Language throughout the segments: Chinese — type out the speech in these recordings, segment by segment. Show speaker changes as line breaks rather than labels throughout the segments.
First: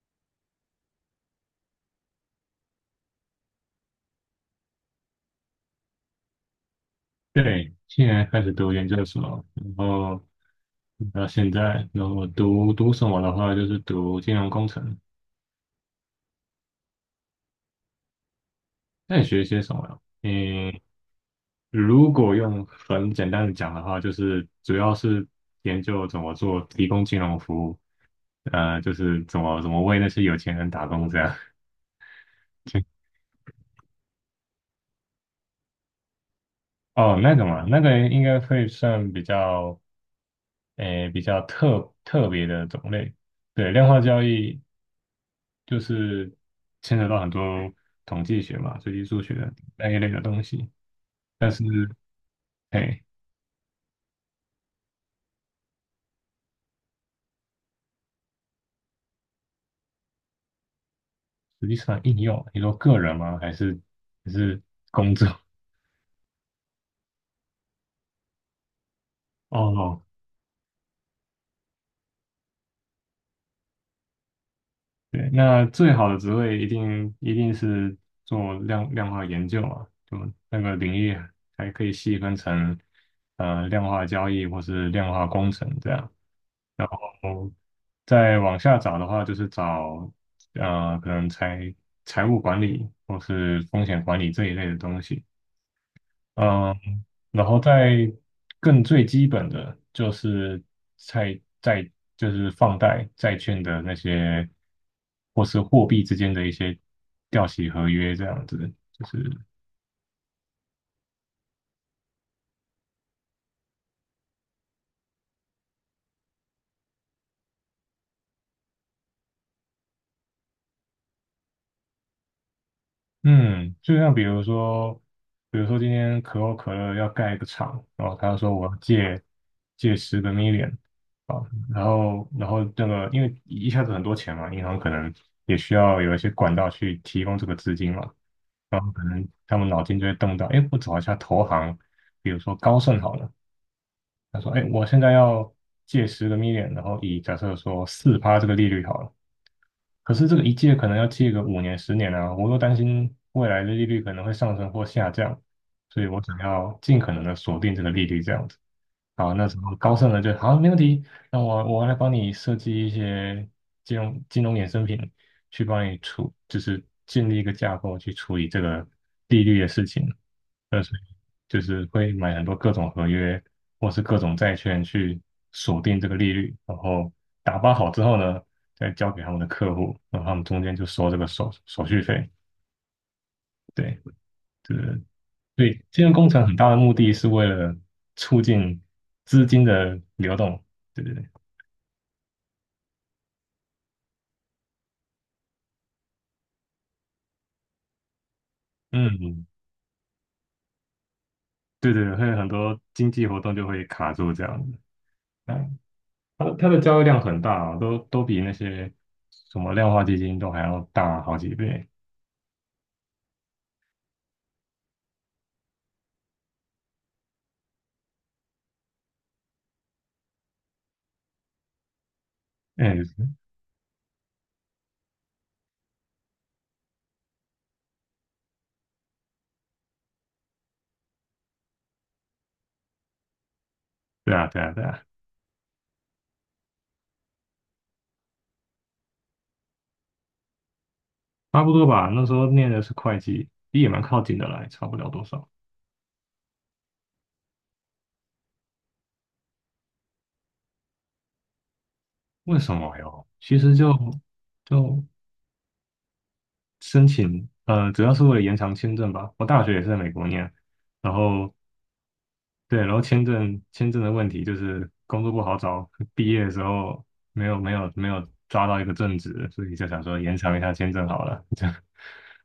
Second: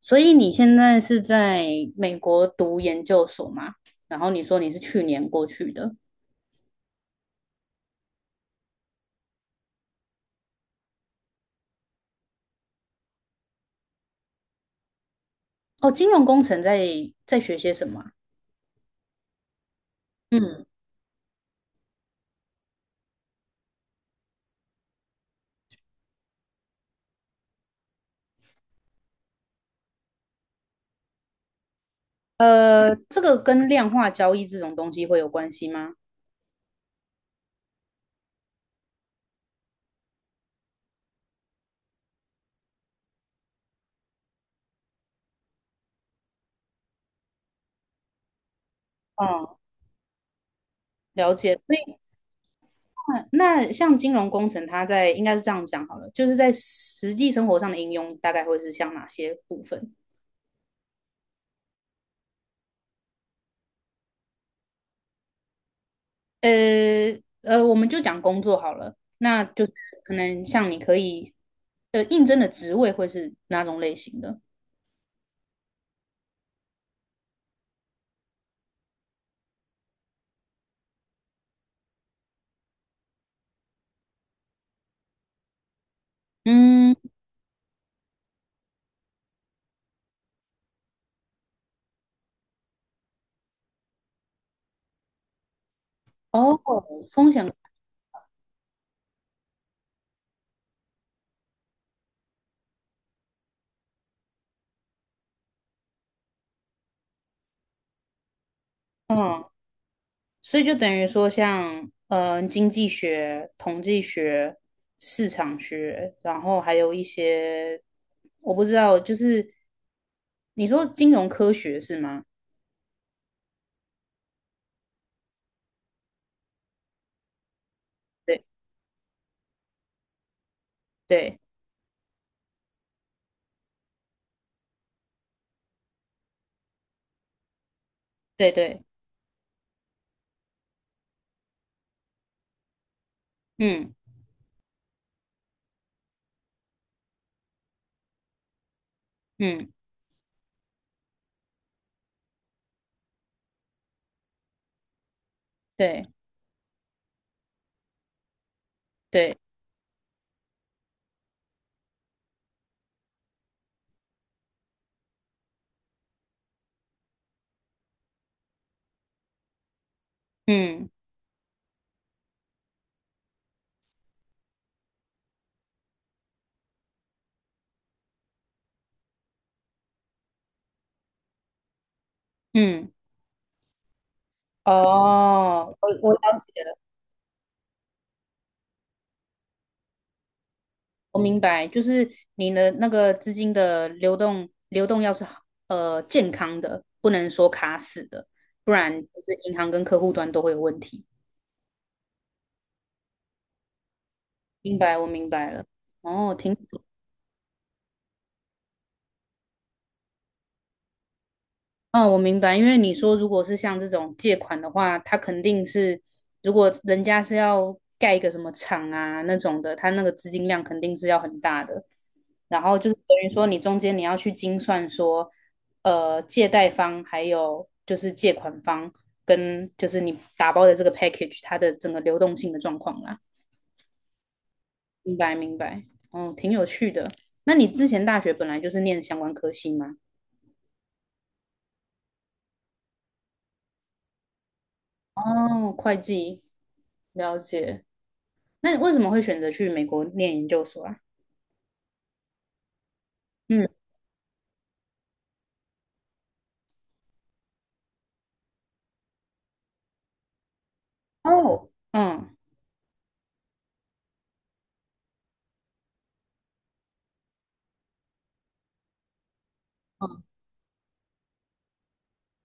所以你现在是在美国读研究所吗？然后你说你是去年过去的。
对，现年开始读研究所，然后到现在，然后我读什么的话，就是读金融工程。
哦，金融工程在学些什么啊？
那你学些什么呀？
嗯。
嗯，如果用很简单的讲的话，就是主要是研究怎么做提供金融服务，就是怎么为那些有钱人打工这样。
这个跟量化交易这种东西会有关系吗？
哦，那个嘛，那个应该会算比较特别的种类。对，量化交易，就是牵扯到很多统计学嘛、随机数学
哦，
那一类的东西。
了
但
解。
是，
所以
哎，
那那像金融工程，它在应该是这样讲好了，就是在实际生活上的应用大概会是像哪些部分？
实际上应用，你说个人吗？还是工作？
我们就讲工作好了，那 就是
哦，
可能像你可以应征的职位会是哪种类型的？
对，那最好的职位一定是做量化研究嘛，就那个领域还可以细分成量化交易或是量化工程这样。然
嗯。
后再往下找的话，就是找可能财务管理或是风险管理这一类的东西。
哦，
嗯，
风
然
险。
后再更最基本的就是债债就是放贷债券的那些，或是货币之间的一些掉期合约这样子，就是
嗯，所以就等于说像，嗯，经济学、统计学、市场学，然后还有一些，我不知道，就是你说金融科学是吗？
嗯，就像比如说，比如说今天可口可乐要盖一个厂，然后他
对
说我要借十个 million,啊，
对
然后这个因为一下子很多钱嘛，银行可能也需要有一些管道去提供这个资金嘛，
对对。
可能他们脑筋就会动到，哎，我找一下投行，比如说高盛好了，
嗯
他说，哎，我现在要借十个 million,然后以假设说4%这个利率好了，
嗯。
可是这个一借可能要借个5年10年啊，我又担心未来的利率可能会上升或下降，所
对
以我想要尽可能的锁定这个利率这样子。然后
对。
那时候高盛呢就好，没问题，那我来帮你设计一些金融衍生品，去帮你处，就是建立一个架构去处理这个利率的事情。
嗯
所以就是会买很多各种合约或是各种债券去锁定这个利率，然后打包好之后呢，再交给他们的客户，然后他们中间就收这个手续费。
嗯。
对，对，对，
哦，
以
我
金
我
融
了
工程很大的
解。
目的是为了促进资金的流动。对对
我
对，
明白，就是你的那个资金的流动要是好健康的，不能说卡死的，不然就是
嗯，
银行跟客户端都会有问题。
对对，会有很多经济活动就会卡住这样子。
明白，我明白了。
嗯，
哦，
它的
挺。
它的交易量很大啊，都比那些什么量化基金都还要大好几倍。
哦，我明白，因为你说如果是像这种借款的话，他肯定是，如果人家是要盖一个什么厂啊那种的，他那个资金量肯定是要很大的。然后就是
哎，
等于说，你中间你要去精算说，借贷方还有就是借款方跟就是你打包的这个 package 它的整个流动性的状况啦。
对啊，对啊，对啊，
明白，明白。嗯，挺有趣的。那你之前大学本来就是念相关科系吗？
差不多吧。那时候念的是会计，也蛮靠近的啦，也差不了多少。
哦，会计，了解。那你为什么会选择去美国念研究所啊？
为什么哟？其
嗯。
实就申请，主要是为了延长签证吧。我大学也是在美国念，然后
哦。嗯。
对，然后签证的问题就是工作不好找，毕业的时候没有抓到一个正职，所以就想说
嗯。
延长一下签证好了，这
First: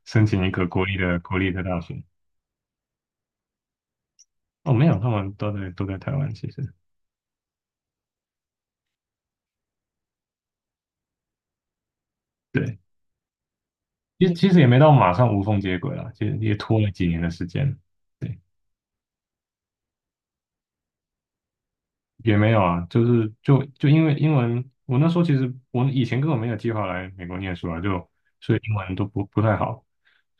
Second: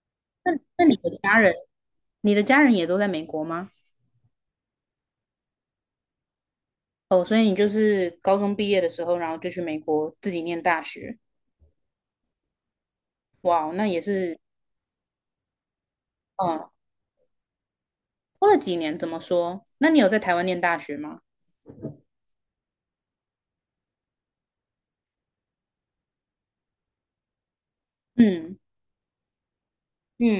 申请一
那
个
那
国
你
立
的
的
家
国立
人，
的大学。
你的家人也都在美国吗？
哦，没有，他们都在台湾，其实
哦，所以你就是高中毕业的时候，然后就去美国自己念大学。
对，
哇哦，那也
其实
是。
其实也没到马上无缝接轨了，其实也
嗯，
拖了几年的时间。对。
拖了几年，怎么说？那你有在台湾念大学吗？
也没有啊，就是因为英文，我那时候其实我以前根本没有计划来美国念书啊，就所
嗯
以英文都不太好，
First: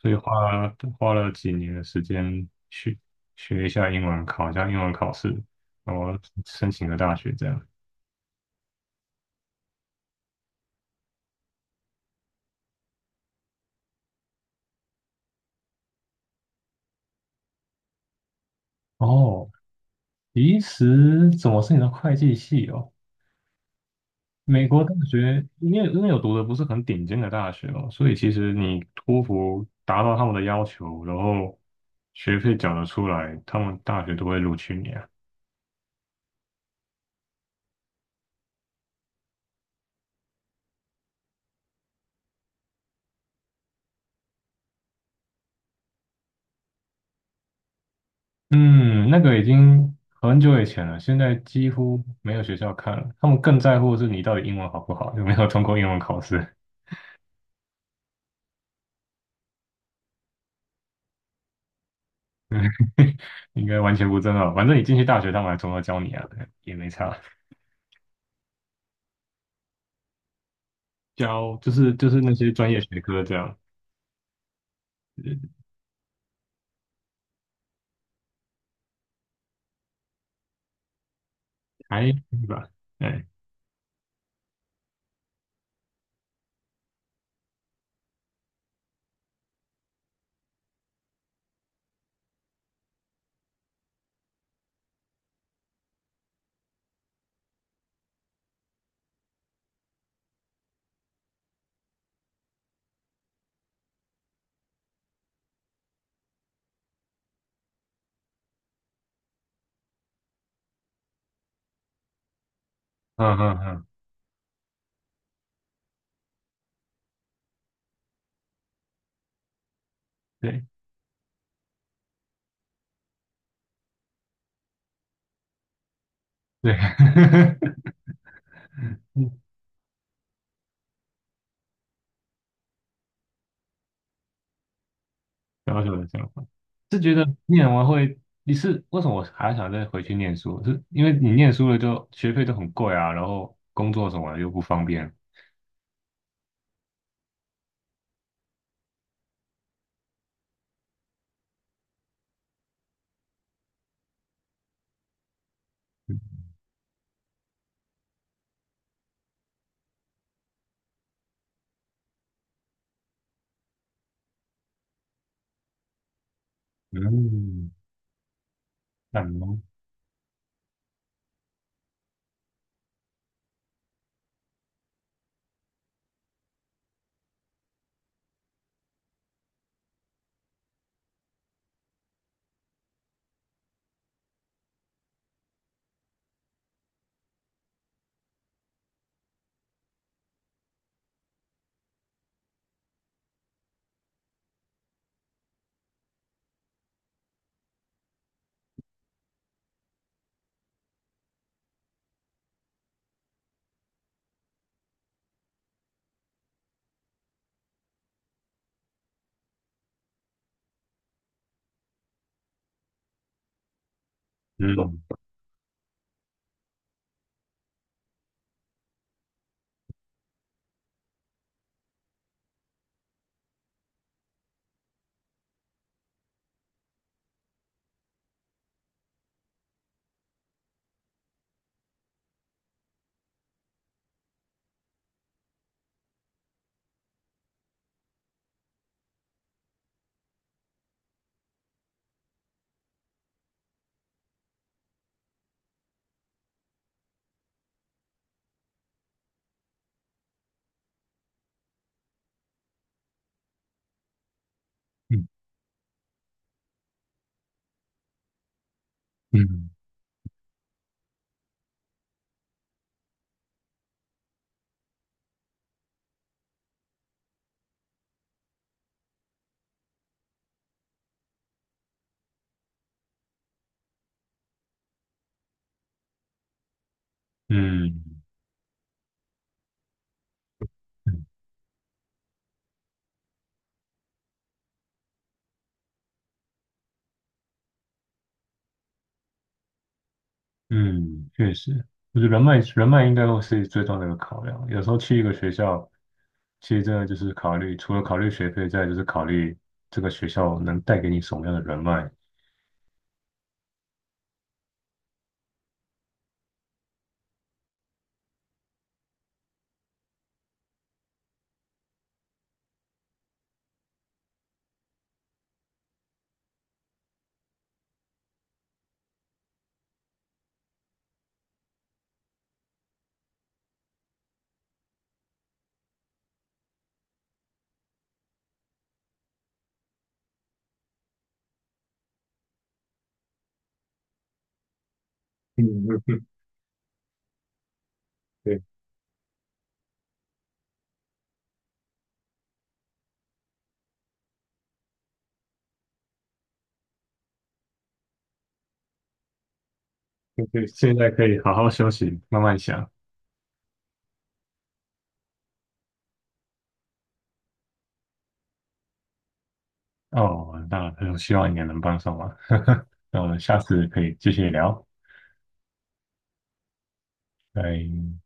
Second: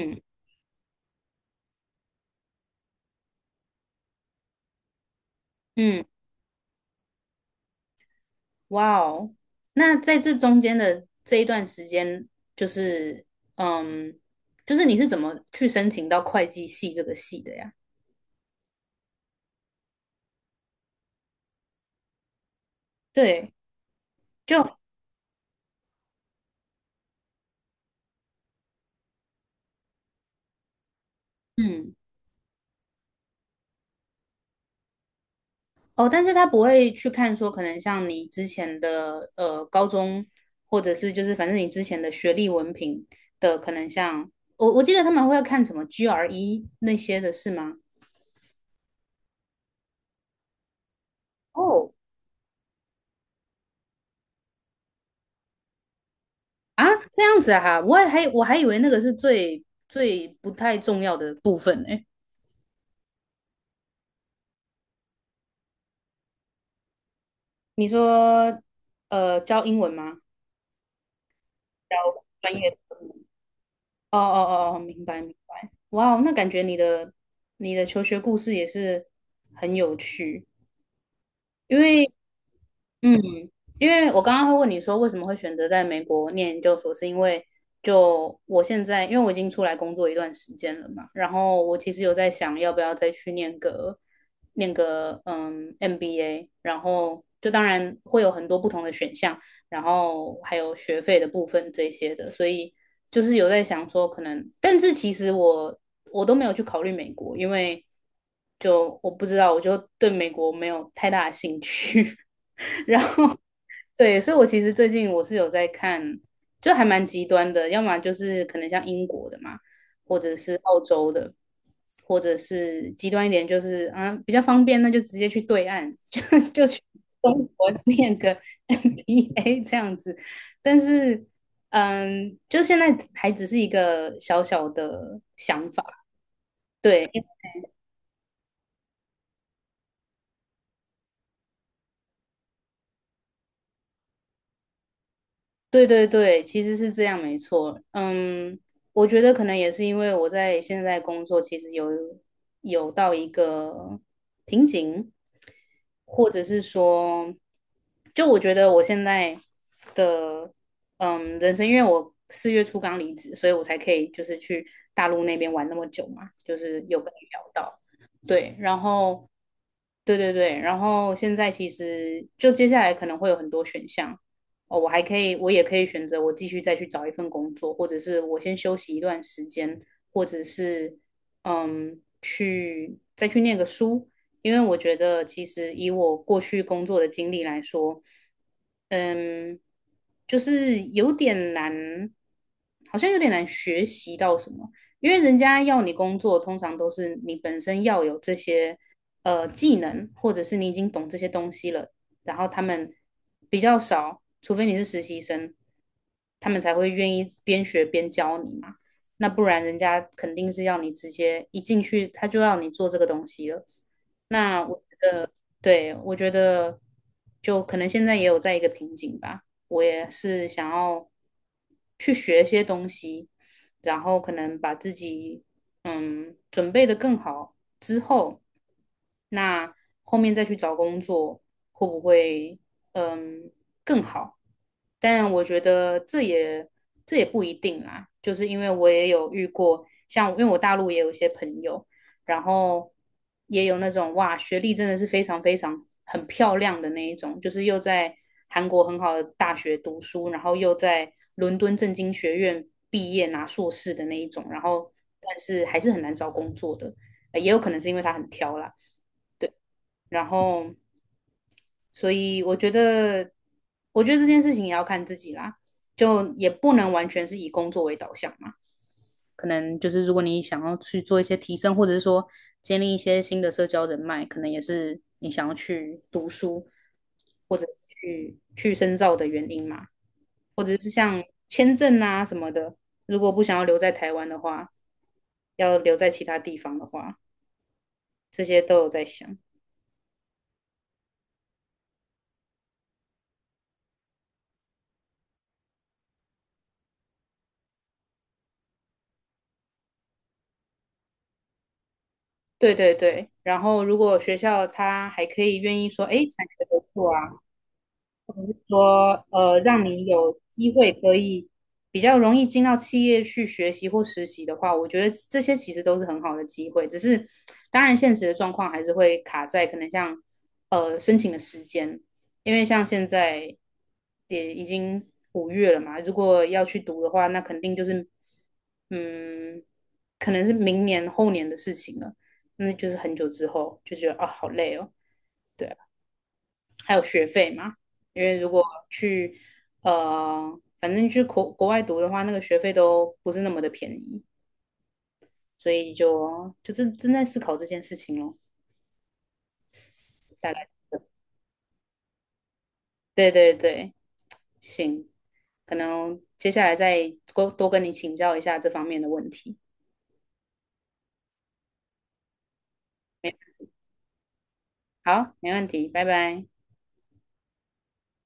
所以花了几年的时间去学一下英文，考一下英文考试，然
嗯。
后申请个大学这样。
哇哦，那在这中间的这一段时间，就是嗯，就是你是怎么去申请到会计系这个系的呀？
哦，其实怎么是你的会计系哦？
对，
美
就
国大学，因为有读的不是很顶尖的大学哦，所以其实你托福达到他们的要求，然后
嗯。
学费缴得出来，他们大学都会录取你啊。
哦，但是他不会去看说，可能像你之前的高中，或者是就是反正你之前的学历文凭的，可能像我记得他们会看什么 GRE 那些的是吗？
嗯，那个已经很久以前了，现在几
哦。
乎没有学校看了，他们更在乎的是你到底英文好不好，有没有通过英文考试，
啊，这样子啊，我还以为那个是最最不太重要的部分呢。
应该完全不重要。反正你进去大学，他们还从头教你啊，对也没差，
你说教英文吗？
教就是那些
专业
专业
科。
学科这样，
哦哦哦哦，明白。明
呃
白。哇哦，那感觉你的你的求学故事也是很有趣，因为。
还可以吧，
嗯，
哎，
因为我刚刚会问你说为什么会选择在美国念研究所，是因为就我现在，因为我已经出来工作一段时间了嘛，然后我其实有在想要不要再去念个MBA，然后就当然会有很多不同的选项，然后还有学费的部分这些的，所以就是有在想说可能，但是其实我都没有去考虑美国，因为就我不知道，我就对美国没有太大的兴趣。
嗯嗯嗯。
对，所以我其实最近我是有在看，就还蛮极端的，要么就是可能像英国的嘛，或者是
对。
澳洲的，或者是极端一点就是啊比较方便，那就直接去对岸，就就
对，
去 中国 念个 MBA 这样子。但是，嗯，就现在还只是一个小小的想法。
小小的想法，是
对。
觉得念完会，你是为什么我还想再回去念书？是因为你念书了就学费都很贵啊，然后工作什么的又不方便。
对对对，其实是这样，没错。嗯，我觉得可能也是因为我在现在工作，其实有到一个瓶颈，或者是说，就我觉得我现在的人生，因为我四月初刚离职，所以我才可以就是去大陆那边玩那么久嘛，就是有跟你聊
嗯，
到，对，然
感
后
冒，
对对对，然后现在其实就接下来可能会有很多选项。哦，我还可以，我也可以选择我继续再去找一份工作，或者是我先休息一段时间，或者是嗯，再去念个书，因为我觉得其实以我过去工作的经历来说，嗯，就是有点难，好像有点难学习到什么，因为人家要你工作，通常都是你本身要有这些技能，或者是你已经懂这些东西了，然后他们比较少，除非你是实习生，他们才会愿意边学边教你嘛。那不然人家肯定是要你直接一进去，他就要你做这个东西了。那我
嗯
对，我觉得就可能现在也有在一个瓶颈吧。我也是想要去学一些东西，然后可能把自己准备的更好之后，那后面再去找工作会不会嗯更好？但我觉得这也不一定啦，就是因为我也有遇过，像因为我大陆也有一些朋友，然后也有那种哇，学历真的是非常非常很漂亮的那一种，就是又在韩国很好的大学读书，然后又在伦敦政经学院毕业拿硕士的那一种，然后但是还是很难找工作的，也有可能是因为他很挑啦，
嗯
对，
嗯
然后所以我觉得，我觉得这件事情也要看自己啦，就也不能完全是以工作为导向嘛。可能就是如果你想要去做一些提升，或者是说建立一些新的社交人脉，可能也是你想要去读书或者是
嗯
去深造的原因嘛，或者是
嗯
像签证啊什么的，如果不想要留在台湾的话，要留在其他地方的话，这些都有在想。
嗯，确实，就是人脉，人脉应该会是最重要的一个考量。有时候去一个学校，其实真的就是考虑，除了考虑学费，再来就是考虑这个学校能带给你什么样的人脉。
对对对，然后如果学校他还可以愿意说，哎，产学合作啊。说让你有机会可以比较容易进到企业去学习或实习的话，我觉得这些其实都是很好的机会。只是当然现实的状况还是会卡在可能像申请的时间，因为像现在也已经五月了嘛，如果要去读的话，那肯定就是嗯，可能是明年后年的事情了，那就是很久之后就觉得啊好累哦。
嗯，
对啊，
嗯嗯
还有学费嘛，因为如果去反正去国外读的话，那个学费都不是那么的便宜，所以就正在思考这件事情咯，大
对，
概
现
是。
在可以好好休息，慢慢想。
对对对。行，可能接下来再多多跟你请教一下这方面的问题。
哦，那希望你也能帮上忙。那我
没
们下次可以继续聊，
好，没问题，拜拜。
拜。